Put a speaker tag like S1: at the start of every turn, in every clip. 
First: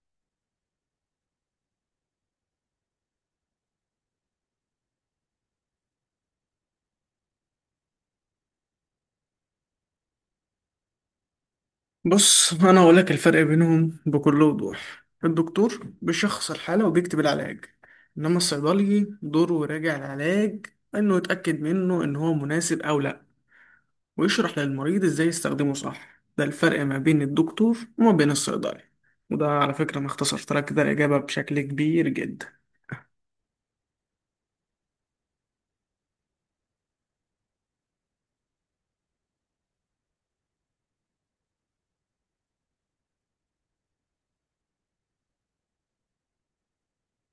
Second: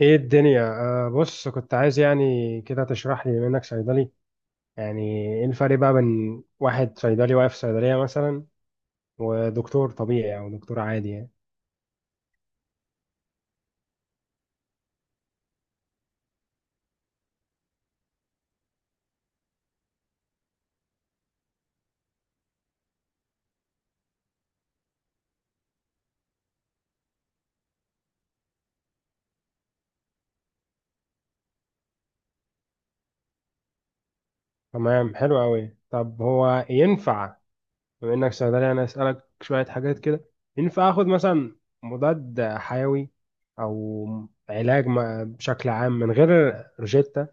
S1: ايه الدنيا آه بص كنت عايز يعني كده تشرح لي بما انك صيدلي. يعني ايه الفرق بقى بين واحد صيدلي واقف في صيدلية مثلا، ودكتور طبيعي او دكتور عادي يعني؟
S2: بص أنا أقول لك الفرق بينهم بكل وضوح. الدكتور بيشخص الحالة وبيكتب العلاج، إنما الصيدلي دوره يراجع العلاج، إنه يتأكد منه إن هو مناسب أو لأ، ويشرح للمريض إزاي يستخدمه صح. ده الفرق ما بين الدكتور وما بين الصيدلي، وده على فكرة أنا اختصرت لك كده الإجابة بشكل كبير جدا.
S1: تمام، حلو قوي. طب هو ينفع بما انك صيدلي انا اسالك شوية حاجات كده؟ ينفع اخد مثلا مضاد حيوي او علاج بشكل عام من غير روجيتا؟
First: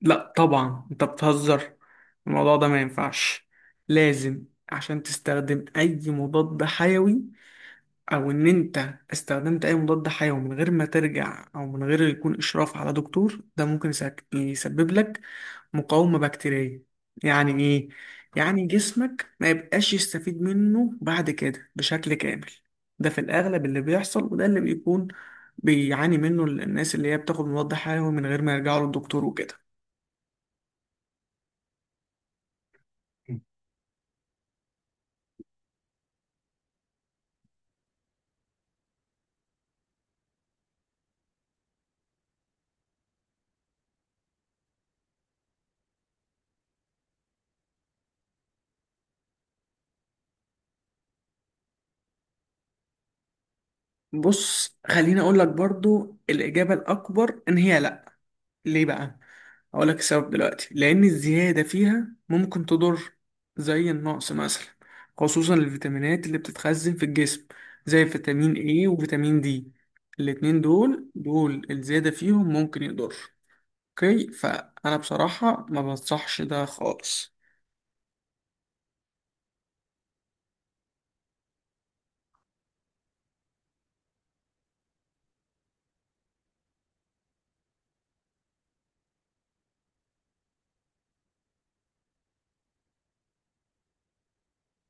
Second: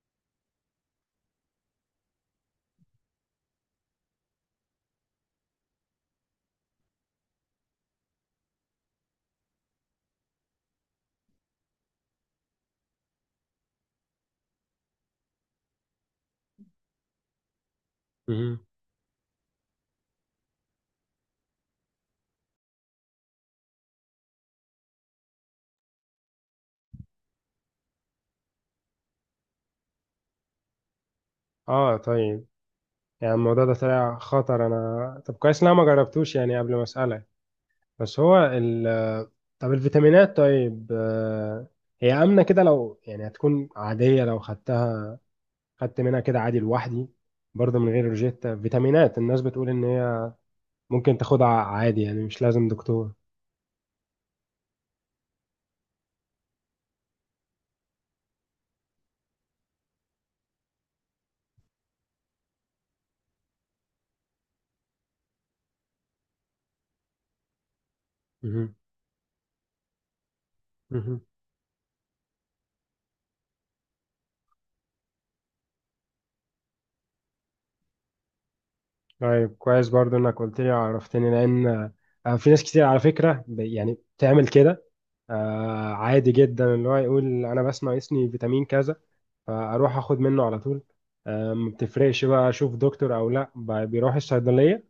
S2: لأ طبعا أنت بتهزر، الموضوع ده ما ينفعش. لازم عشان تستخدم أي مضاد حيوي، او ان انت استخدمت اي مضاد حيوي من غير ما ترجع او من غير يكون اشراف على دكتور، ده ممكن يسبب لك مقاومة بكتيرية. يعني ايه؟
S1: مهم.
S2: يعني جسمك ما يبقاش يستفيد منه بعد كده بشكل كامل. ده في الاغلب اللي بيحصل، وده اللي بيكون بيعاني منه الناس اللي هي بتاخد مضاد حيوي من غير ما يرجعوا للدكتور وكده.
S1: اه، طيب. يعني الموضوع ده طلع خطر، انا طب كويس إن انا ما جربتوش يعني قبل ما اسالك. بس هو ال طب الفيتامينات طيب. هي آمنة كده لو يعني هتكون عادية لو خدتها، خدت منها كده عادي لوحدي برضه من غير روجيتا. فيتامينات الناس بتقول إن هي ممكن تاخدها عادي يعني مش لازم دكتور.
S2: بص خليني اقول لك برضو الاجابه الاكبر ان هي لا. ليه بقى؟ هقول لك السبب دلوقتي، لأن الزيادة فيها ممكن تضر زي النقص مثلا، خصوصا الفيتامينات اللي بتتخزن في الجسم زي فيتامين
S1: مهم.
S2: A وفيتامين D. الاتنين دول
S1: مهم.
S2: دول الزيادة فيهم ممكن يضر. اوكي، فأنا بصراحة ما بنصحش ده خالص.
S1: طيب كويس برضه إنك قلت لي، عرفتني، لأن في ناس كتير على فكرة يعني بتعمل كده. عادي جدا اللي هو يقول أنا بس ناقصني فيتامين كذا فأروح أخد منه على طول. ما بتفرقش بقى أشوف دكتور أو لأ، بيروح الصيدلية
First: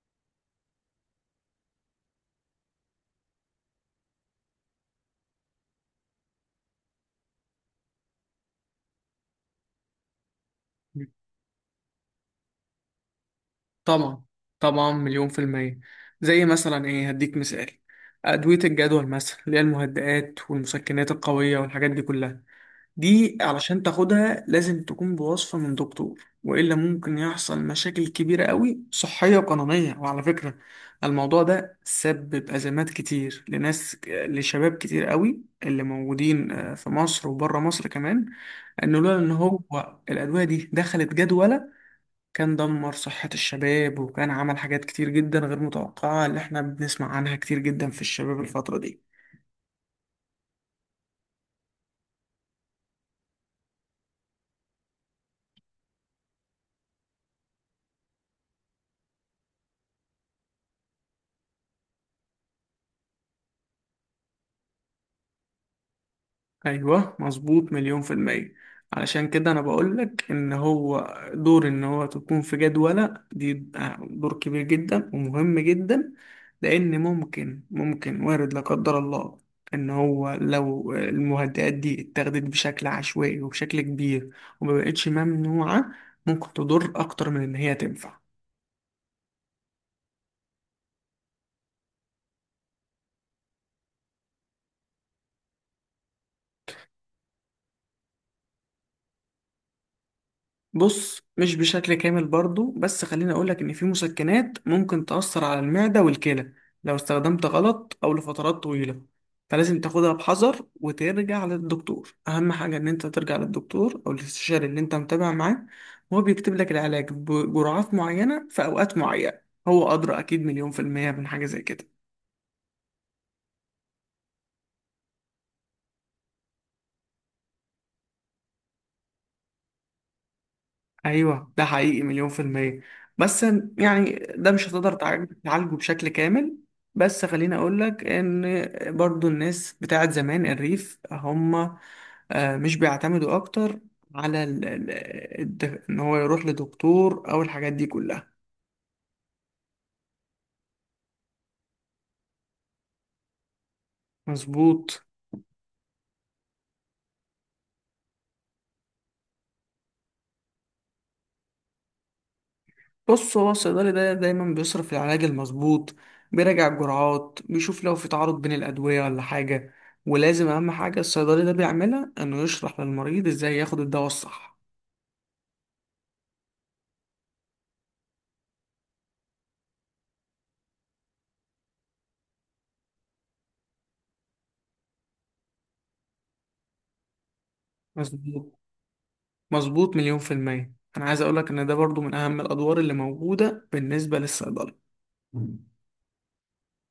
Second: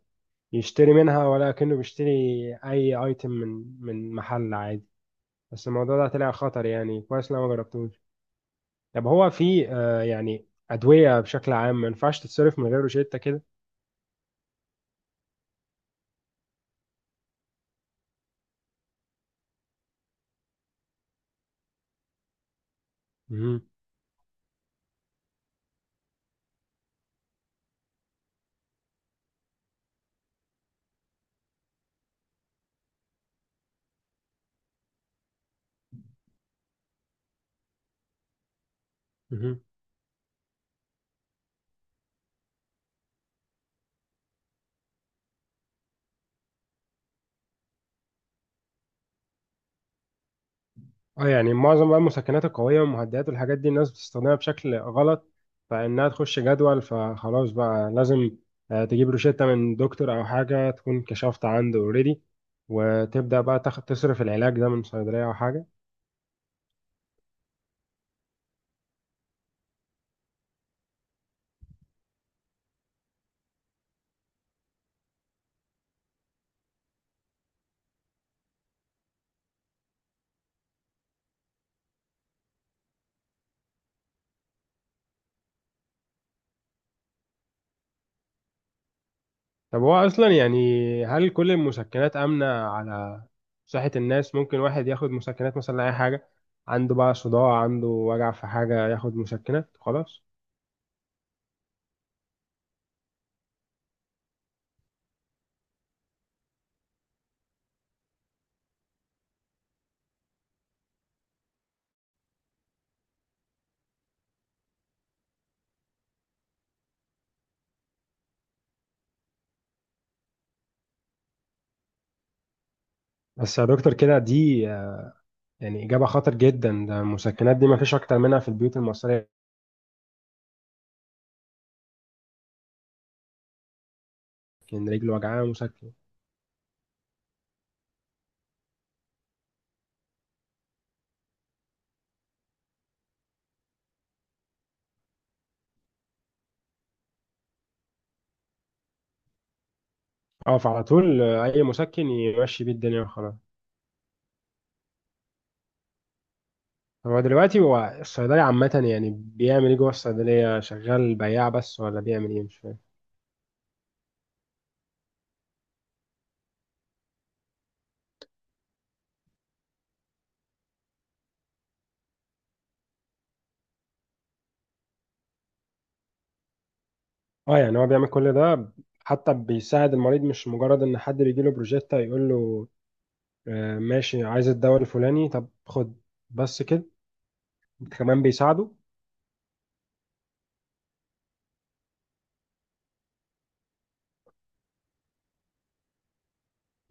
S1: يشتري منها ولا كأنه بيشتري أي أيتم من محل عادي. بس الموضوع ده طلع خطر، يعني كويس إن أنا ما جربتوش. طب هو في يعني أدوية بشكل عام ما ينفعش تتصرف من غير روشتة كده؟
S2: طبعا طبعا مليون في المية. زي مثلا ايه، هديك مثال، أدوية الجدول مثلا اللي هي المهدئات والمسكنات القوية والحاجات دي كلها. دي
S1: مهم.
S2: علشان تاخدها لازم تكون بوصفة من دكتور، وإلا ممكن يحصل مشاكل كبيرة قوي صحية وقانونية. وعلى فكرة الموضوع ده سبب أزمات كتير لناس، لشباب كتير قوي اللي موجودين، في مصر وبره مصر كمان. إنه لولا إن هو
S1: مهم.
S2: الأدوية دي دخلت جدولة، كان دمر صحة الشباب، وكان عمل حاجات كتير جدا غير متوقعة اللي احنا بنسمع عنها كتير جدا في الشباب الفترة دي.
S1: اه، يعني معظم بقى المسكنات القوية والمهدئات والحاجات دي الناس بتستخدمها بشكل غلط، فإنها تخش جدول فخلاص بقى لازم تجيب روشتة من دكتور أو حاجة تكون كشفت عنده اوريدي، وتبدأ بقى تاخد تصرف العلاج ده من صيدلية أو حاجة.
S2: ايوه مظبوط مليون في المية. علشان كده انا بقولك ان هو دور ان هو تكون في جدولة دي دور كبير جدا ومهم جدا. لان ممكن وارد لا قدر الله ان هو لو المهدئات دي اتاخدت بشكل عشوائي وبشكل كبير ومبقتش ممنوعة، ممكن تضر اكتر من ان هي تنفع.
S1: طب هو اصلا يعني هل كل المسكنات امنه على صحه الناس؟ ممكن واحد ياخد مسكنات مثلا لاي حاجه عنده، بقى صداع عنده وجع في حاجه ياخد مسكنات خلاص؟
S2: بص مش بشكل كامل برضو، بس خليني أقولك إن في مسكنات ممكن تأثر على المعدة والكلى لو استخدمت غلط أو لفترات طويلة. فلازم تاخدها بحذر وترجع للدكتور. أهم حاجة إن أنت ترجع للدكتور أو الاستشاري اللي أنت متابع معاه، وهو بيكتب لك العلاج بجرعات معينة في أوقات معينة. هو أدرى أكيد مليون في المية من حاجة زي كده.
S1: بس يا دكتور كده، دي يعني اجابه خطر جدا. ده المسكنات دي ما فيش اكتر منها في البيوت المصريه.
S2: ايوه ده حقيقي مليون في المية. بس يعني ده مش
S1: لكن
S2: هتقدر
S1: رجل وجعها
S2: تعالجه
S1: مسكن.
S2: بشكل كامل. بس خليني اقول لك ان برضو الناس بتاعت زمان، الريف هم، مش بيعتمدوا اكتر على ان هو يروح لدكتور او الحاجات دي كلها.
S1: اه، فعلى طول اي مسكن يمشي بيه الدنيا وخلاص.
S2: مظبوط.
S1: طب هو دلوقتي هو الصيدلي عامه يعني بيعمل ايه جوه الصيدليه؟ شغال بياع بس ولا بيعمل ايه؟ مش فاهم.
S2: بص هو الصيدلي ده دايما بيصرف العلاج المظبوط، بيراجع الجرعات، بيشوف لو في تعارض بين الأدوية ولا حاجة. ولازم، أهم حاجة الصيدلي ده بيعملها، إنه يشرح للمريض إزاي ياخد الدواء الصح.
S1: اه، يعني هو بيعمل كل ده، حتى بيساعد المريض، مش مجرد ان حد بيجي له بروجيكت يقول له ماشي، عايز الدواء الفلاني، طب خد، بس كده. كمان
S2: مظبوط.
S1: بيساعده.
S2: مظبوط مليون في المية. أنا عايز أقولك إن ده برضو من أهم الأدوار اللي موجودة بالنسبة للصيدلي.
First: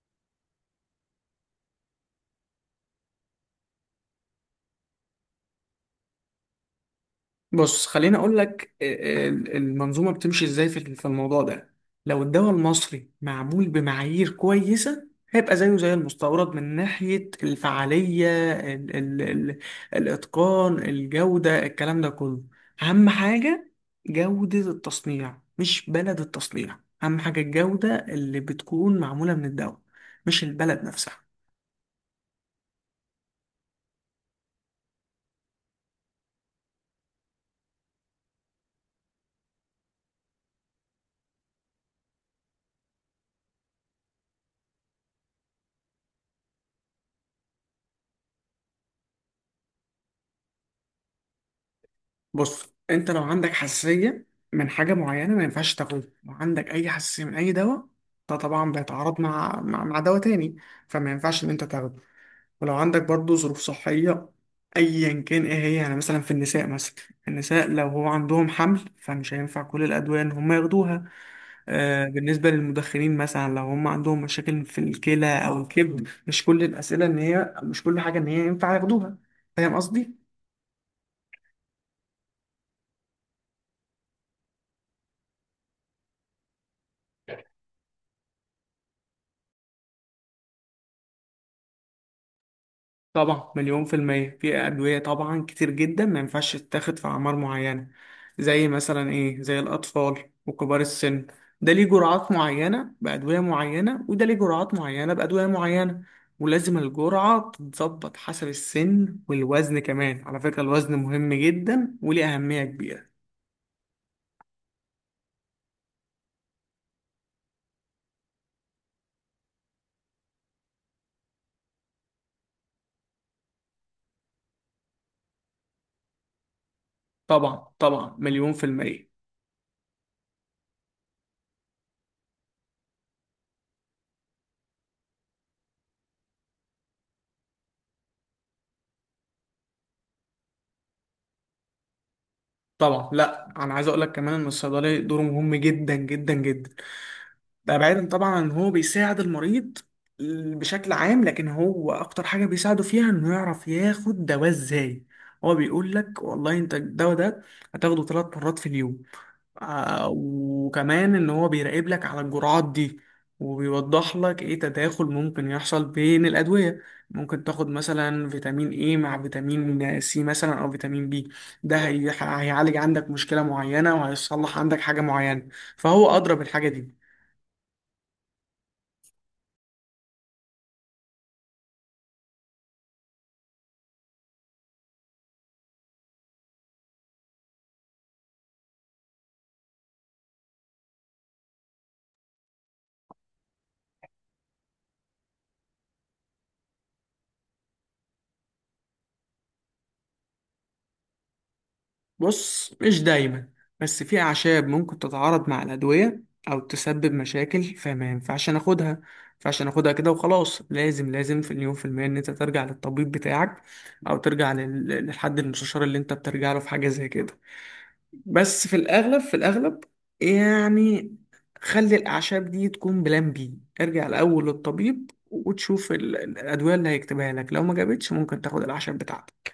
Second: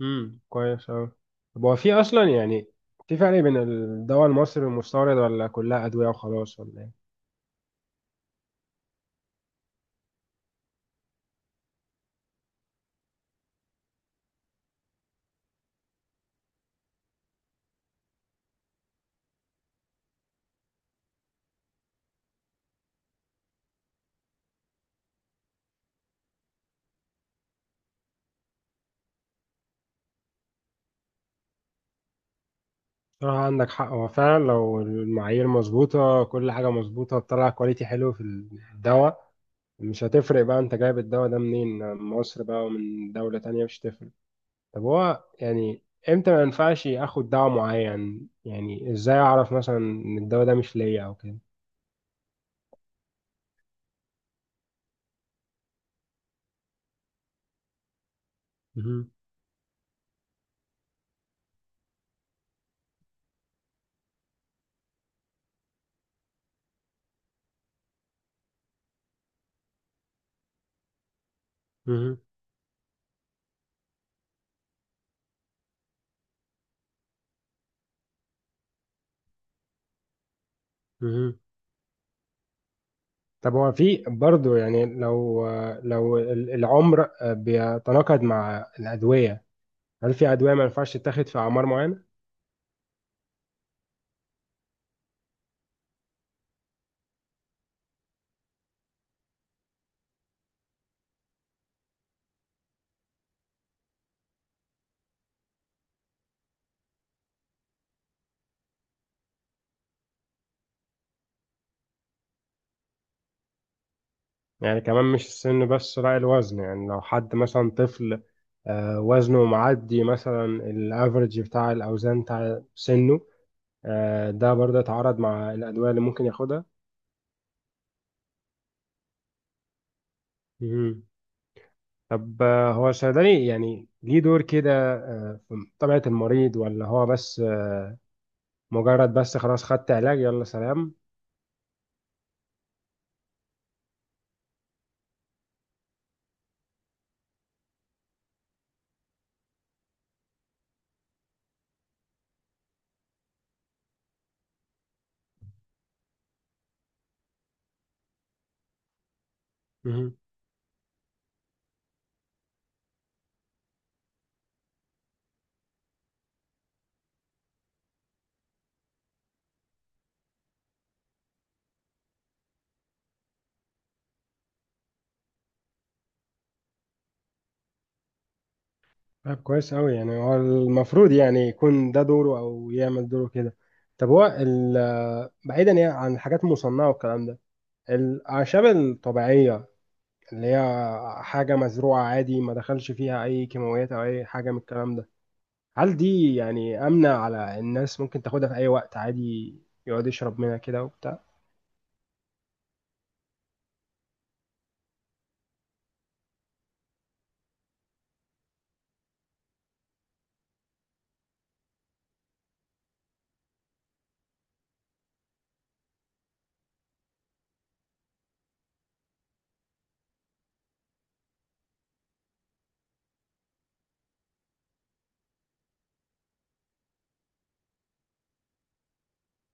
S1: كويس اوي. طب هو في اصلا يعني في فرق بين الدواء المصري والمستورد، ولا كلها ادويه وخلاص ولا ايه؟
S2: بص خليني اقول لك، المنظومه بتمشي ازاي في الموضوع ده. لو الدواء المصري معمول بمعايير كويسه، هيبقى زيه زي المستورد من ناحيه الفعاليه، ال ال ال الاتقان، الجوده، الكلام ده كله. اهم حاجه جوده التصنيع، مش بلد التصنيع. اهم حاجه الجوده اللي بتكون معموله من الدواء، مش البلد نفسها.
S1: صراحة عندك حق، هو فعلا لو المعايير مظبوطة كل حاجة مظبوطة، بتطلع كواليتي حلو في الدواء. مش هتفرق بقى انت جايب الدواء ده منين، من مصر بقى ومن دولة تانية، مش هتفرق. طب هو يعني امتى ما ينفعش اخد دواء معين؟ يعني ازاي اعرف مثلا ان الدواء ده مش ليا او كده؟
S2: بص انت لو عندك حساسيه من حاجه معينه ما ينفعش تاخدها. لو عندك اي حساسيه من اي دواء، ده طبعا
S1: مهم.
S2: بيتعارض مع مع دواء تاني، فما ينفعش ان انت تاخده. ولو عندك برضو ظروف صحيه ايا كان ايه هي، يعني مثلا في النساء مثلا، النساء لو هو عندهم حمل، فمش هينفع كل الادويه ان هم ياخدوها. آه
S1: مهم.
S2: بالنسبه للمدخنين مثلا، لو هم عندهم مشاكل في الكلى او الكبد، مش كل الاسئله ان هي، مش كل حاجه ان هي ينفع ياخدوها. فاهم قصدي؟
S1: مهم. طب هو في برضه يعني لو العمر بيتناقض مع الأدوية، هل في أدوية ما ينفعش تتاخد في أعمار معينة؟
S2: طبعا مليون في المية. في أدوية طبعا كتير جدا ما ينفعش تتاخد في أعمار معينة، زي مثلا إيه، زي الأطفال وكبار السن. ده ليه جرعات معينة بأدوية معينة، وده ليه جرعات معينة بأدوية معينة. ولازم الجرعة تتظبط حسب السن والوزن. كمان على فكرة الوزن مهم جدا وليه أهمية كبيرة.
S1: يعني كمان مش السن بس، لا الوزن. يعني لو حد مثلا طفل وزنه معدي مثلا الافرج بتاع الأوزان بتاع سنه، ده برضه اتعارض مع الأدوية اللي ممكن
S2: طبعا طبعا مليون في المية.
S1: ياخدها. طب هو الصيدلي يعني ليه دور كده في طبيعة المريض، ولا هو بس مجرد بس خلاص خدت علاج يلا سلام؟
S2: طبعا لا، أنا عايز أقولك كمان إن الصيدلي دوره مهم جدا جدا جدا. ده بعيدا طبعا عن ان هو بيساعد المريض بشكل عام، لكن هو اكتر حاجه بيساعده فيها انه يعرف ياخد دواء ازاي. هو بيقول لك والله انت الدواء ده هتاخده 3 مرات في اليوم.
S1: مهم.
S2: وكمان ان هو بيراقب لك على الجرعات دي، وبيوضح لك ايه تداخل ممكن يحصل بين الادويه. ممكن تاخد مثلا فيتامين ايه مع فيتامين سي مثلا او فيتامين بي، ده هيعالج عندك مشكله معينه وهيصلح عندك حاجه معينه، فهو ادرى بالحاجه دي.
S1: طب كويس أوي، يعني هو المفروض يعني يكون ده دوره أو يعمل دوره كده. طب هو بعيدا يعني عن الحاجات المصنعة والكلام ده، الأعشاب الطبيعية اللي هي حاجة مزروعة عادي ما دخلش فيها أي كيماويات أو أي حاجة من الكلام ده، هل دي يعني آمنة على الناس؟ ممكن تاخدها في أي وقت عادي، يقعد يشرب منها كده وبتاع؟
S2: بص مش دايما، بس في أعشاب ممكن تتعارض مع الأدوية أو تسبب مشاكل، فما ينفعش ناخدها، ما ينفعش ناخدها كده وخلاص. لازم لازم في اليوم في المية إن أنت ترجع للطبيب بتاعك، أو ترجع للحد المستشار اللي أنت بترجع له في حاجة زي كده. بس في الأغلب في الأغلب يعني، خلي الأعشاب دي تكون بلان بي. ارجع الأول للطبيب وتشوف الأدوية اللي هيكتبها لك، لو ما جابتش ممكن تاخد الأعشاب بتاعتك.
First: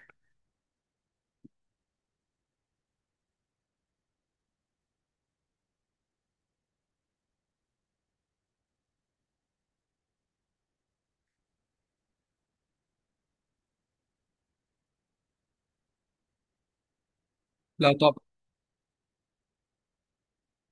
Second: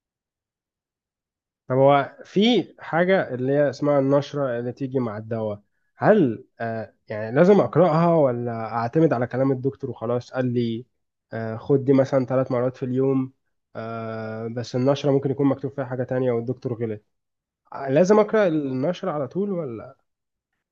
S1: طب هو في حاجة اللي هي اسمها النشرة اللي تيجي مع الدواء، هل يعني لازم أقرأها ولا أعتمد على كلام الدكتور وخلاص؟ قال لي خد دي مثلا 3 مرات في اليوم، بس النشرة ممكن يكون مكتوب فيها حاجة تانية والدكتور غلط.
S2: لا طبعا،
S1: لازم أقرأ النشرة على طول ولا؟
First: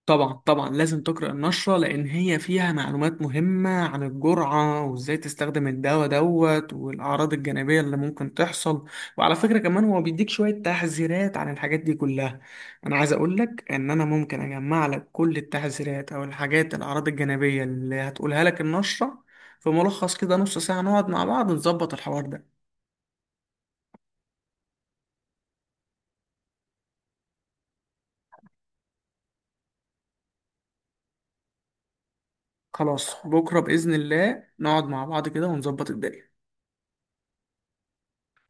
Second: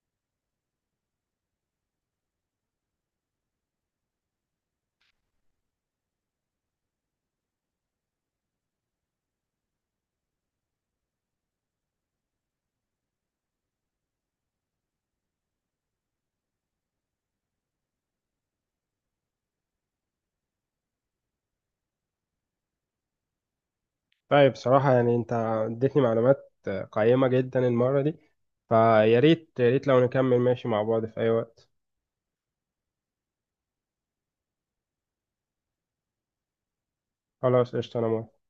S2: طبعا طبعا لازم تقرأ النشرة، لأن هي فيها معلومات مهمة عن الجرعة وإزاي تستخدم الدواء دوت، والأعراض الجانبية اللي ممكن تحصل. وعلى فكرة كمان هو بيديك شوية تحذيرات عن الحاجات دي كلها. أنا عايز أقولك إن أنا ممكن أجمع لك كل التحذيرات أو الحاجات، الأعراض الجانبية اللي هتقولها لك النشرة، في ملخص كده. نص ساعة نقعد مع بعض نظبط الحوار ده.
S1: طيب صراحة يعني أنت اديتني معلومات قيمة جدا المرة دي، فيا ريت، يا ريت لو نكمل ماشي مع بعض في أي وقت.
S2: خلاص بكرة بإذن الله نقعد مع بعض كده ونظبط الدنيا.
S1: خلاص، قشطة. أنا موافق.